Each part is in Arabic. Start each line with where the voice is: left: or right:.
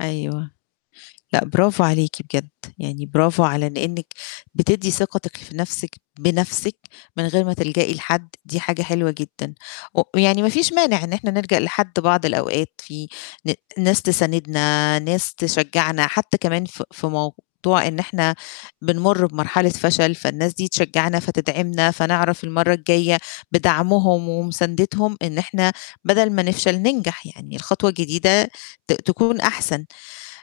left: أيوه. لأ، برافو عليكِ بجد، يعني برافو على إن إنِّك بتدّي ثقتِك في نَفْسِك بنَفْسِك من غير ما تلجئي لحد، دي حاجة حلوة جدًا و يعني ما فيش مانع إن إحنا نلجأ لحد بعض الأوقات في ن ناس تساندنا، ناس تشجّعنا، حتى كمان ف في موضوع إن إحنا بنمُر بمرحلة فشل، فالناس دي تشجّعنا، فتدعمنا، فنعرف المرّة الجاية بدعمهم ومُساندتهم، إن إحنا بدل ما نفشل ننجح، يعني الخطوة الجديدة ت تكون أحسن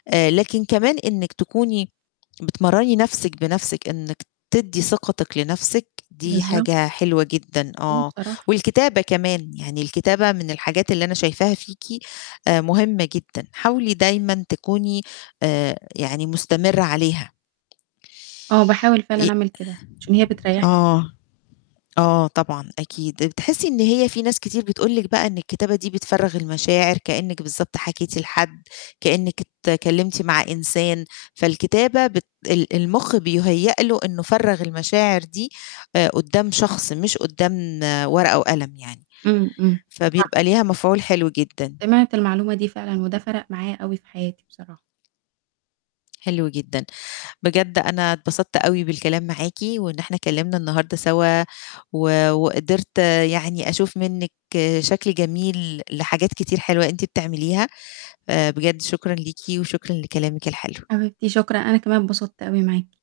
left: آآ لكن كمان إنِّك تكوني بتمرّني نَفْسِك بنَفْسِك إنِّك تدّي ثقتِك لنَفْسِك دي
right: بالضب
left: حاجة حلوة جدًا،
right: إمم،
left: آه،
right: بصراحة.
left: والكتابة كمان، يعني الكتابة من الحاجات اللي أنا شايفاها فيكِ آآ مُهمّة جدًا، حاولي دايمًا تكوني آآ يعني مُستمرة عليها.
right: آه، باحاول فعلًا
left: إ
right: أعمل كده، عشان هي بتريّحني جد
left: آه. آه، طبعًا، أكيد، آآ بتحسّي إن هي في ناس كتير بتقول لِك بقى إن الكتابة دي بتفرّغ المشاعر، كإنِّك بالضبط حكيتِ لحد، كإنِّك أتكلّمتِ مع إنسان. فالكتابة بت ال المُخ بيُهيّأ له إنه فَرّغ المشاعر دي آآ قدّام شخص مش قدّام ورقة وقلم يعني،
right: إمم، إمم. صح.
left: فبيبقى ليها مفعول حلو جدًا.
right: سمعت المعلومة دي فعلًا وده فَرَق معايا أوي في حياتي بصراحة.
left: حلو جدًا، بجد أنا اتبسطت أوي بالكلام معاكِ وإن إحنا اتكلّمنا النهارده سوا و وقدرت يعني أشوف منِّك شكل جميل لحاجات كتير حلوة أنتِ بتعمليها، آآ بجد شكرًا ليكِ وشكرًا لكلامِك الحلو.
right: حبيبتي شكرًا، أنا كمان أتبسطت أوي معاكِ.